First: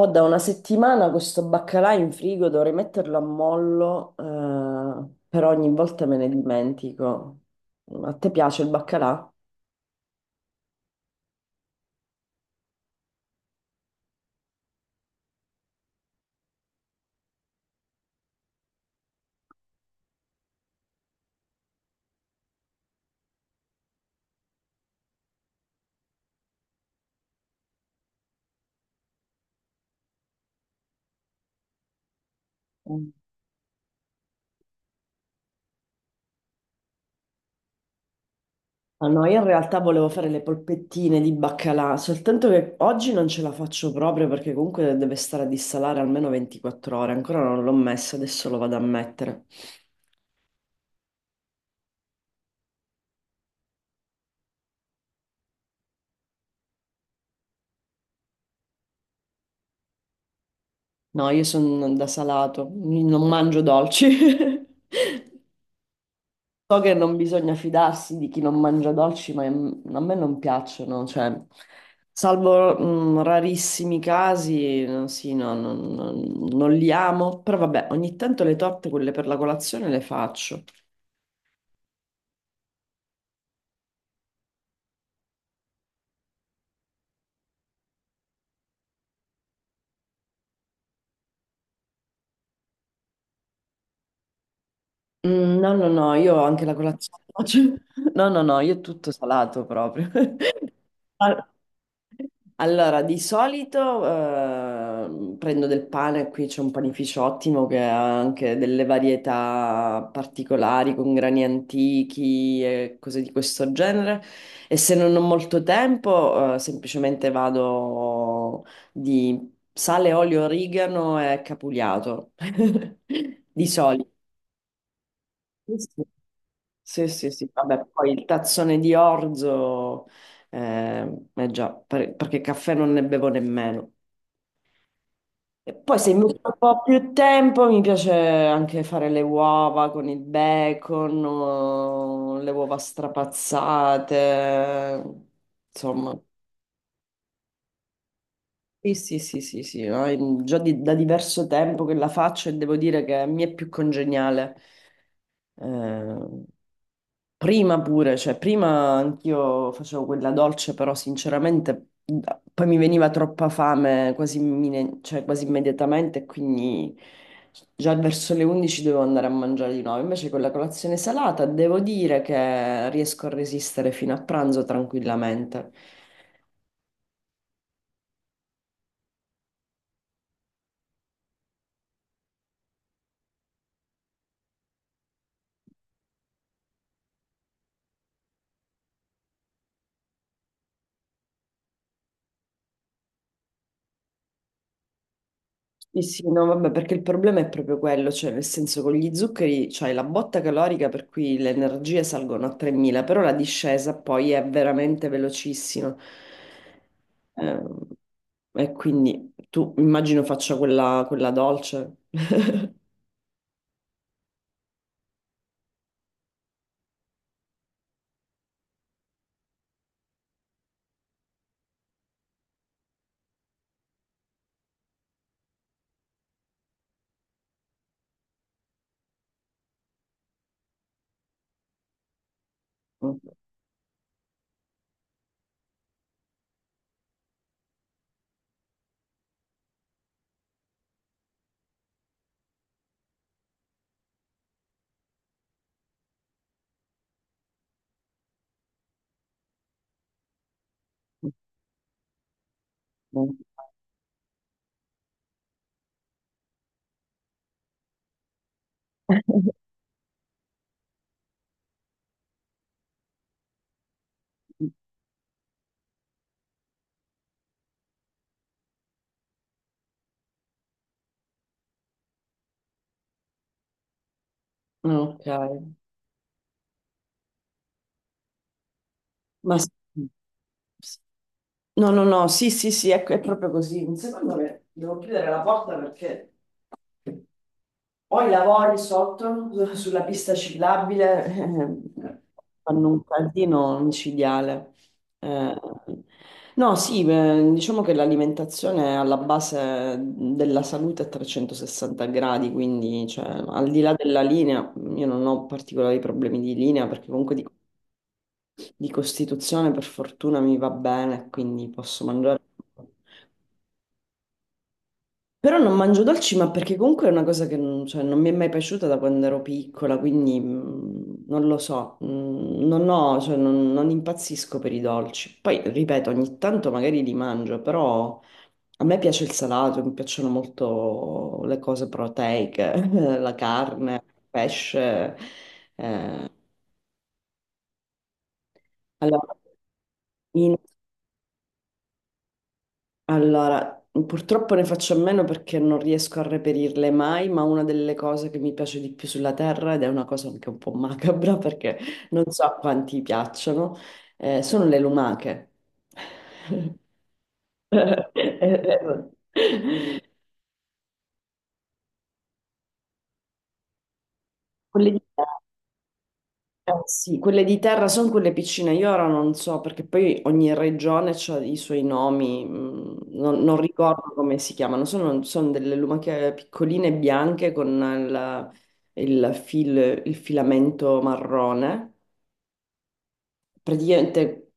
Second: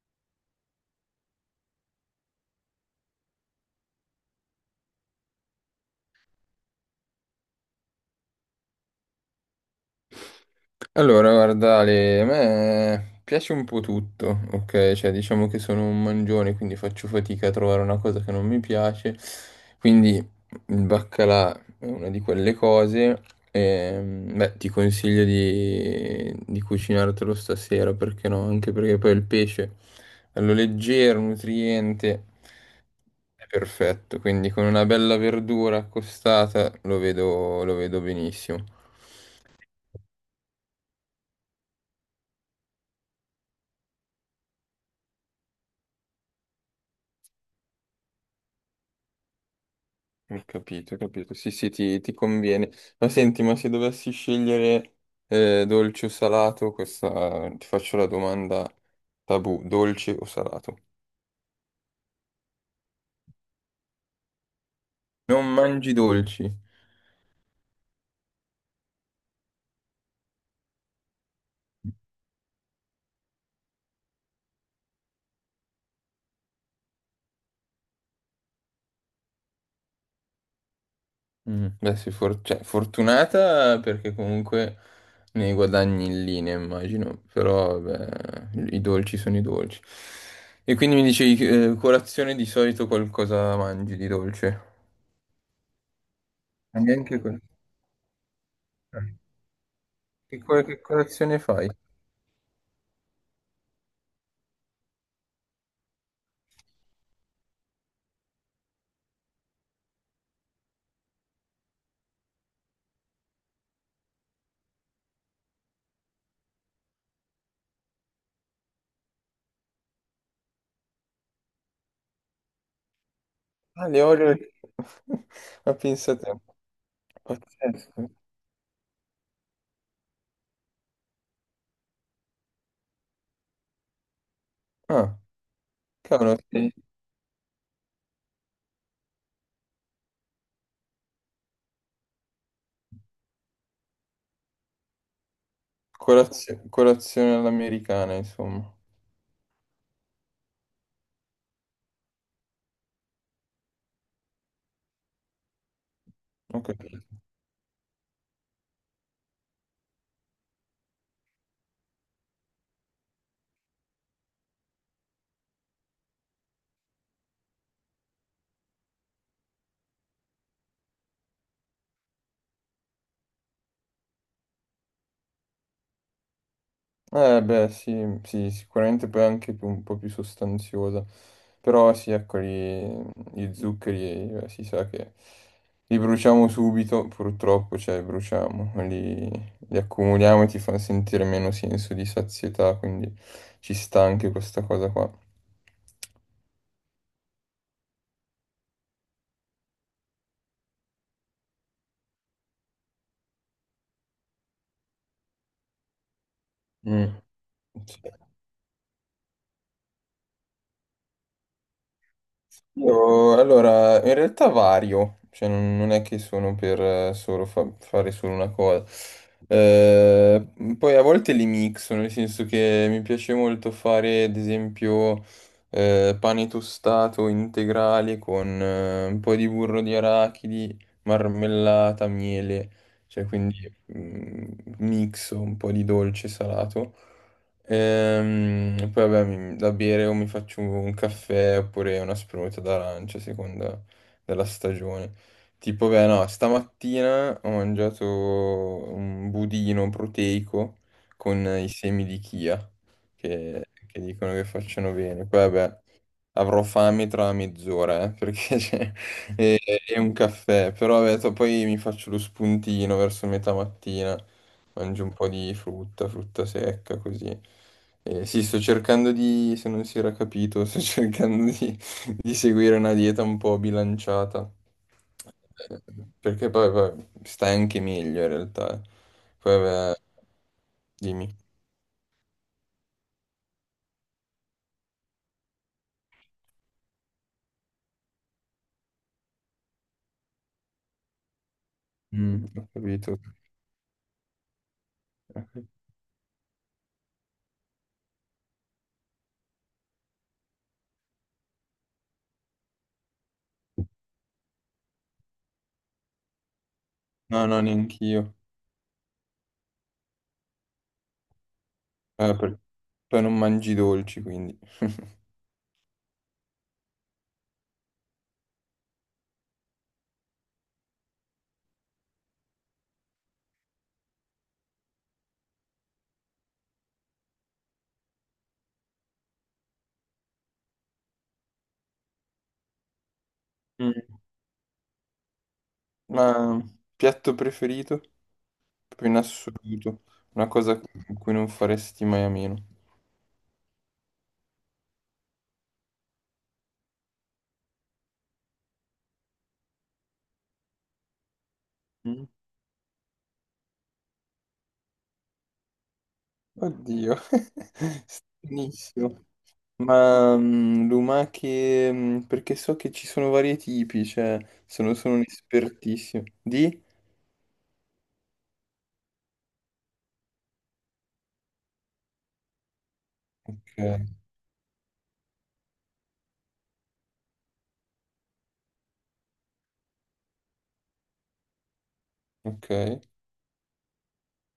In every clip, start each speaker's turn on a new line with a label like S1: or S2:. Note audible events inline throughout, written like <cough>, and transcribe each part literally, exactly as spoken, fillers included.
S1: Ho da una settimana questo baccalà in frigo, dovrei metterlo a mollo, eh, però ogni volta me ne dimentico. A te piace il baccalà?
S2: Allora, guarda, Ale, a me piace un po' tutto, ok? Cioè, diciamo che sono un mangione, quindi faccio fatica a trovare una cosa che non mi piace. Quindi il baccalà è una di quelle cose. Ehm, beh, ti consiglio di, di cucinartelo stasera, perché no? Anche perché poi il pesce, bello leggero, nutriente,
S1: Mm.
S2: è perfetto. Quindi con una bella verdura accostata lo vedo lo vedo benissimo.
S1: Ah, no, io in realtà volevo fare le polpettine di baccalà, soltanto che oggi non ce la faccio proprio perché comunque deve stare a dissalare almeno ventiquattro ore, ancora non l'ho messo, adesso lo vado a mettere.
S2: Ho capito, ho capito. Sì, sì, ti, ti conviene. Ma senti, ma se dovessi scegliere eh, dolce o salato, questa ti faccio la domanda tabù, dolce o salato?
S1: No, io sono da salato, non mangio dolci.
S2: Non
S1: <laughs>
S2: mangi dolci.
S1: So che non bisogna fidarsi di chi non mangia dolci, ma mm, a me non piacciono, cioè, salvo mm, rarissimi casi, eh, sì, no, non non- non li amo, però vabbè, ogni tanto le torte, quelle per la colazione, le faccio.
S2: Mm. Beh, sei for- cioè, fortunata perché comunque ne guadagni in linea, immagino, però vabbè, i dolci sono i dolci. E quindi mi dicevi, eh, colazione di solito qualcosa mangi di dolce?
S1: Mm, no, no, no, io ho anche la
S2: Ma neanche
S1: colazione
S2: quello.
S1: oggi. <laughs> No, no, no, io tutto salato proprio.
S2: Che, co-
S1: <laughs>
S2: che colazione
S1: Al-
S2: fai?
S1: Allora, di solito eh, prendo del pane, qui c'è un panificio ottimo che ha anche delle varietà particolari con grani antichi e cose di questo genere. E se non ho molto tempo, eh, semplicemente vado di sale, olio, origano e capugliato. <laughs> Di
S2: Ah, le
S1: solito.
S2: Oreo. <laughs> Ma
S1: Sì.
S2: pensa te.
S1: Sì, sì, sì, vabbè,
S2: Pazzesco.
S1: poi il tazzone di orzo, eh, eh già, per- perché caffè non ne bevo nemmeno.
S2: Ah,
S1: E poi se mi
S2: cavolo,
S1: metto un
S2: sì.
S1: po' più tempo, mi piace anche fare le uova con il bacon, o le uova strapazzate, insomma.
S2: Corazio- Colazione all'americana, insomma.
S1: Sì, sì, sì, sì, sì, no? È già di- da diverso tempo che la faccio e devo dire che mi è più congeniale. Eh,
S2: Ho capito.
S1: prima pure, cioè prima anch'io facevo quella dolce, però sinceramente da- poi mi veniva troppa fame quasi, immine- cioè, quasi immediatamente, e quindi già verso le undici dovevo andare a mangiare di nuovo. Invece con la colazione salata devo dire che riesco a resistere fino a pranzo tranquillamente.
S2: Eh, beh, sì, sì, sicuramente poi anche più- un po' più sostanziosa. Però sì, ecco, gli, gli zuccheri, eh, si sa che li bruciamo subito, purtroppo, cioè, bruciamo. Li, li accumuliamo e ti fa sentire meno senso di sazietà, quindi ci sta anche questa cosa qua.
S1: Sì, sì, no, vabbè, perché il problema è proprio quello, cioè nel senso con gli zuccheri c'hai la botta calorica per cui le energie salgono a tremila, però la discesa poi è veramente velocissima.
S2: Mm.
S1: Ehm,
S2: Sì.
S1: e quindi tu immagino faccia quella, quella dolce.
S2: Io, allora, in realtà vario, cioè non, non è che sono per eh, solo fa- fare solo una cosa. Eh, poi a volte li mixo, nel senso che mi piace molto fare, ad esempio, eh, pane tostato integrale con eh, un po' di burro di arachidi, marmellata, miele, cioè
S1: <laughs>
S2: quindi mm, mixo un po' di dolce salato. Ehm, poi vabbè, mi- da bere o mi faccio un caffè oppure una spremuta d'arancia a seconda della stagione. Tipo, beh, no, stamattina ho mangiato un budino proteico con i semi di chia che, che dicono che facciano bene. Poi vabbè, avrò fame tra mezz'ora, eh, perché <laughs> c'è è, è un caffè, però vabbè, to- poi mi faccio lo spuntino verso metà mattina, mangio un po' di frutta, frutta secca, così. Eh, sì, sto cercando di, se non si era capito, sto <laughs> cercando di, di seguire una dieta un po' bilanciata,
S1: Ok,
S2: eh, perché poi, poi stai anche meglio in realtà. Eh.
S1: ma
S2: Poi
S1: s-
S2: vabbè, dimmi.
S1: no, no, no, sì, sì, sì, ecco, è proprio così. Un secondo che devo chiudere la porta perché... Poi lavori sotto <laughs> sulla pista ciclabile, eh,
S2: Mm, ho
S1: fanno un
S2: capito.
S1: caldino incidiale. Eh, no, sì, eh, diciamo che l'alimentazione è alla base della salute a trecentosessanta gradi, quindi cioè, al di là della linea, io non ho particolari problemi di linea perché comunque
S2: No,
S1: di,
S2: no, neanch'io.
S1: di costituzione per fortuna mi va bene, quindi posso
S2: Eh,
S1: mangiare.
S2: Poi non mangi i dolci, quindi. <laughs>
S1: Però non mangio dolci, ma perché comunque è una cosa che non, cioè, non mi è mai piaciuta da quando ero piccola, quindi mh, non lo so, mh, non ho, cioè, non, non impazzisco per i dolci. Poi, ripeto, ogni tanto magari li mangio, però a me piace il salato, mi piacciono molto le cose proteiche, <laughs> la carne,
S2: Mm.
S1: il pesce, eh,
S2: Ma piatto preferito? Proprio
S1: alla
S2: in
S1: mattina.
S2: assoluto. Una cosa in cui non faresti mai a meno.
S1: Allora, purtroppo ne faccio a meno perché non riesco a reperirle mai, ma una delle cose che mi piace di più sulla Terra, ed è una cosa anche un po' macabra perché non
S2: Mm.
S1: so a quanti piacciono, eh, sono le lumache.
S2: Oddio, <laughs>
S1: <laughs>
S2: benissimo.
S1: Quelle
S2: Ma mm, lumache, mm, perché so che ci sono vari tipi, cioè sono,
S1: di
S2: sono un espertissimo. Di?
S1: eh, sì, quelle di terra sono quelle piccine, io ora non so perché poi ogni regione ha i suoi nomi, mm, non, non
S2: Ok,
S1: ricordo come si chiamano, sono, sono delle lumache piccoline bianche con il, il fil- il filamento marrone.
S2: ok.
S1: Praticamente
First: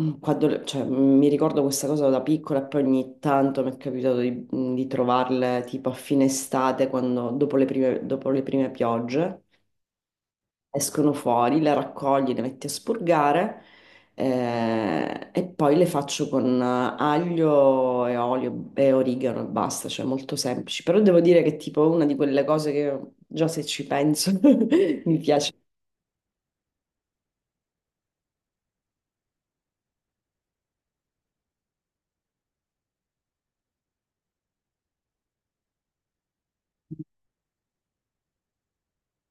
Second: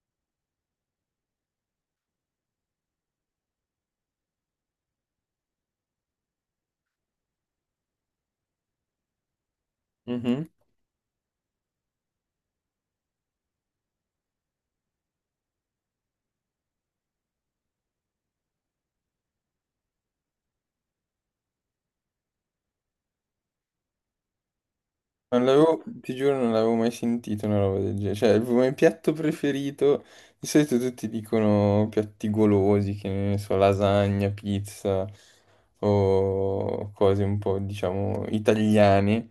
S1: mm, quando le- cioè, mm, mi ricordo questa cosa da piccola e poi ogni tanto mi è capitato di, di trovarle tipo a fine estate, quando- dopo le prime dopo le prime piogge
S2: Mhm.
S1: escono fuori, le raccogli, le metti a spurgare eh, e poi le faccio con eh, aglio e olio e origano e basta, cioè molto semplici. Però devo dire che è tipo una di quelle cose che già se ci penso <laughs> mi
S2: Non
S1: piace.
S2: l'avevo, ti giuro, non l'avevo mai sentito una roba del genere. Cioè, il mio piatto preferito, di solito tutti dicono piatti golosi, che ne so, lasagna, pizza o cose un po', diciamo, italiane.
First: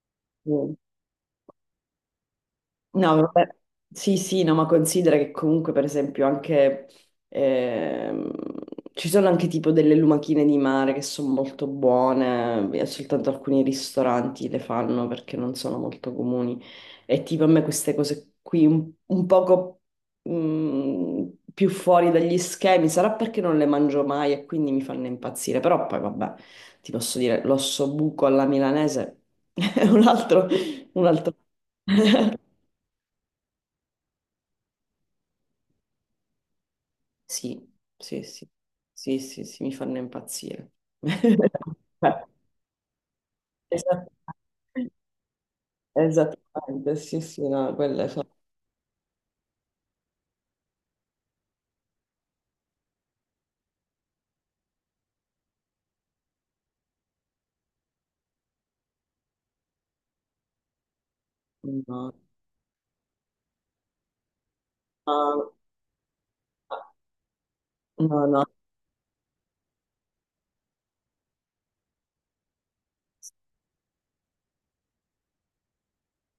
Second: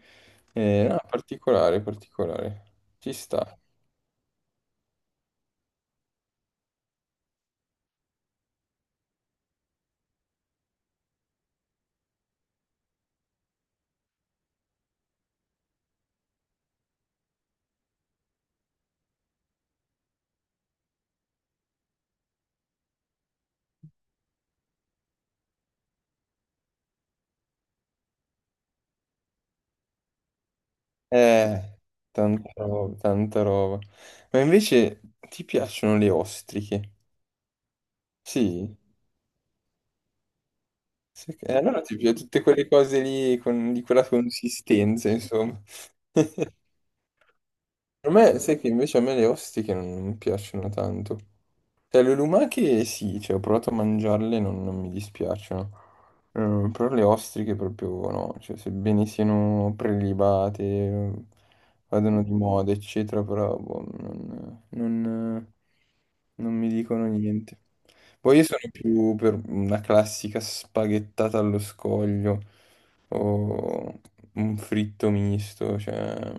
S2: Eh, no, particolare, particolare. Ci
S1: No, vabbè.
S2: sta.
S1: Sì, sì, no, ma considera che comunque, per esempio, anche ehm, ci sono anche tipo delle lumachine di mare che sono molto buone, e soltanto alcuni ristoranti le fanno perché non sono molto comuni. E tipo a me queste cose qui un, un poco mm, più fuori dagli schemi, sarà perché non le mangio mai e quindi mi fanno impazzire, però poi vabbè, ti posso dire, l'osso buco alla milanese <laughs> è un altro, un altro.
S2: Eh,
S1: <laughs>
S2: tanta roba, tanta roba. Ma invece ti piacciono le ostriche?
S1: Sì, sì, sì,
S2: Sì.
S1: sì, sì, sì, mi fanno impazzire.
S2: Sì, eh,
S1: <laughs>
S2: allora ti piace tutte quelle cose lì con- di quella
S1: Esatto.
S2: consistenza, insomma. <laughs>
S1: Esattamente, sì, sì, no, quelle
S2: Per
S1: sono...
S2: me, sai che invece a me le ostiche non, non piacciono tanto. Cioè, le lumache sì, cioè, ho provato a mangiarle, non, non mi dispiacciono. Eh, però le ostriche proprio no, cioè, sebbene siano prelibate, eh,
S1: No,
S2: vadano di moda, eccetera, però boh, non,
S1: no,
S2: non- non mi dicono niente.
S1: no,
S2: Poi io
S1: no,
S2: sono più per una classica spaghettata allo scoglio o un fritto misto, cioè,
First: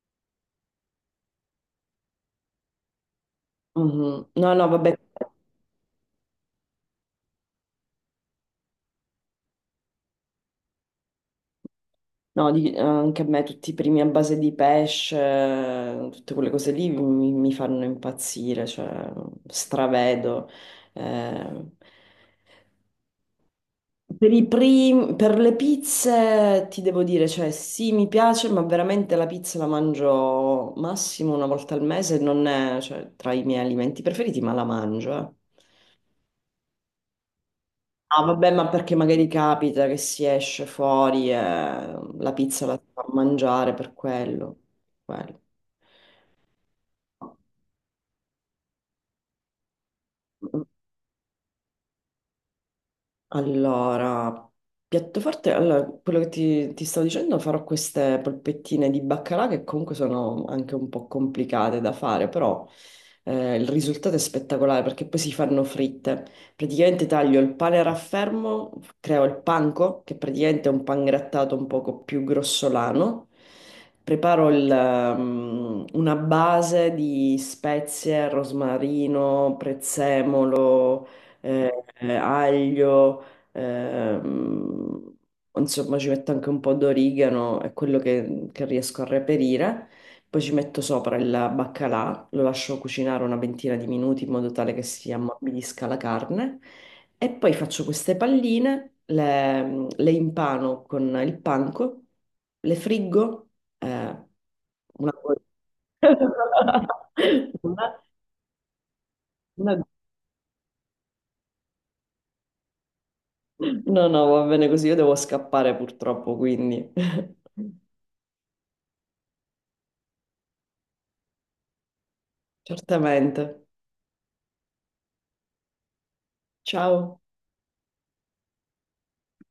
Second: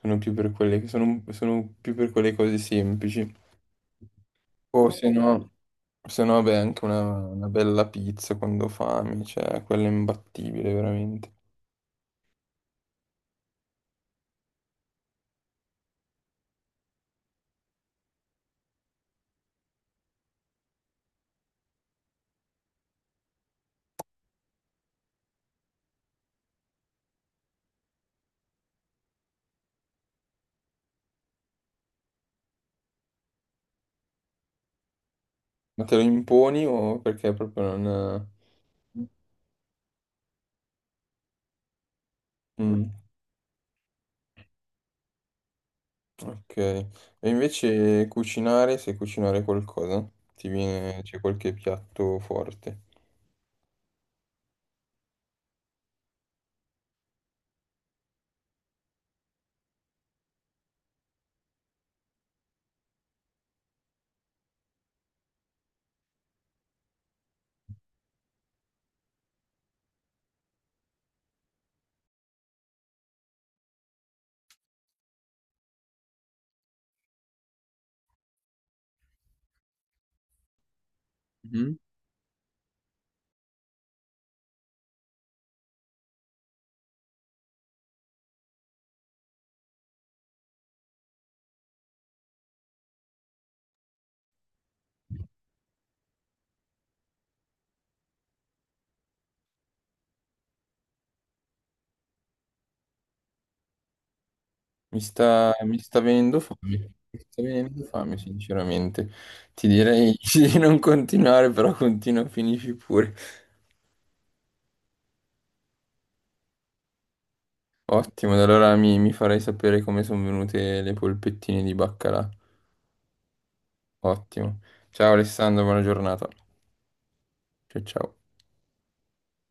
S2: sono più per quelle, sono sono più per quelle cose semplici.
S1: mhm. No, no,
S2: O
S1: vabbè,
S2: se no, se no, beh, anche una, una bella pizza quando ho fame, cioè, quella è imbattibile, veramente.
S1: no, di- anche a me tutti i primi a base di pesce, eh, tutte quelle cose lì mi, mi fanno impazzire, cioè stravedo. Eh. Per i prim- per le pizze ti devo dire, cioè sì, mi piace, ma veramente la pizza la mangio massimo una volta al mese, non è, cioè, tra i miei alimenti preferiti, ma la mangio. Eh.
S2: Ma te lo imponi o perché proprio
S1: Ah,
S2: non...
S1: vabbè, ma perché magari capita che si esce fuori e la pizza la
S2: Mm,
S1: si fa mangiare per quello.
S2: ok. E invece cucinare, se cucinare qualcosa, ti
S1: Quello.
S2: viene, c'è qualche piatto forte.
S1: Allora, piatto forte, allora, quello che ti, ti stavo dicendo, farò queste polpettine di baccalà che comunque sono anche un po' complicate da fare, però eh, il risultato è spettacolare perché poi si fanno fritte. Praticamente taglio il pane a raffermo, creo il panko, che praticamente è un pan grattato un poco più grossolano. Preparo il, ehm, una base di spezie, rosmarino, prezzemolo,
S2: Mhm.
S1: eh, eh, aglio. Ehm, insomma, ci metto anche un po' d'origano, è quello che, che riesco a reperire. Poi ci metto sopra il baccalà, lo lascio cucinare una ventina di minuti in modo tale che si ammorbidisca la carne. E poi faccio queste palline, le, le impano con il panco, le friggo, eh,
S2: Mi
S1: una...
S2: sta, mi sta
S1: <laughs>
S2: venendo fame, mi sta venendo
S1: una-
S2: fame, sinceramente. Ti
S1: una-
S2: direi <laughs> di non continuare, però continua, finisci pure.
S1: No, no, va bene così, io devo scappare purtroppo, quindi... <laughs>
S2: Ottimo, ad allora mi, mi farai sapere come sono venute le polpettine di baccalà.
S1: Certamente.
S2: Ottimo. Ciao Alessandro, buona giornata.
S1: Ciao.
S2: Ciao ciao.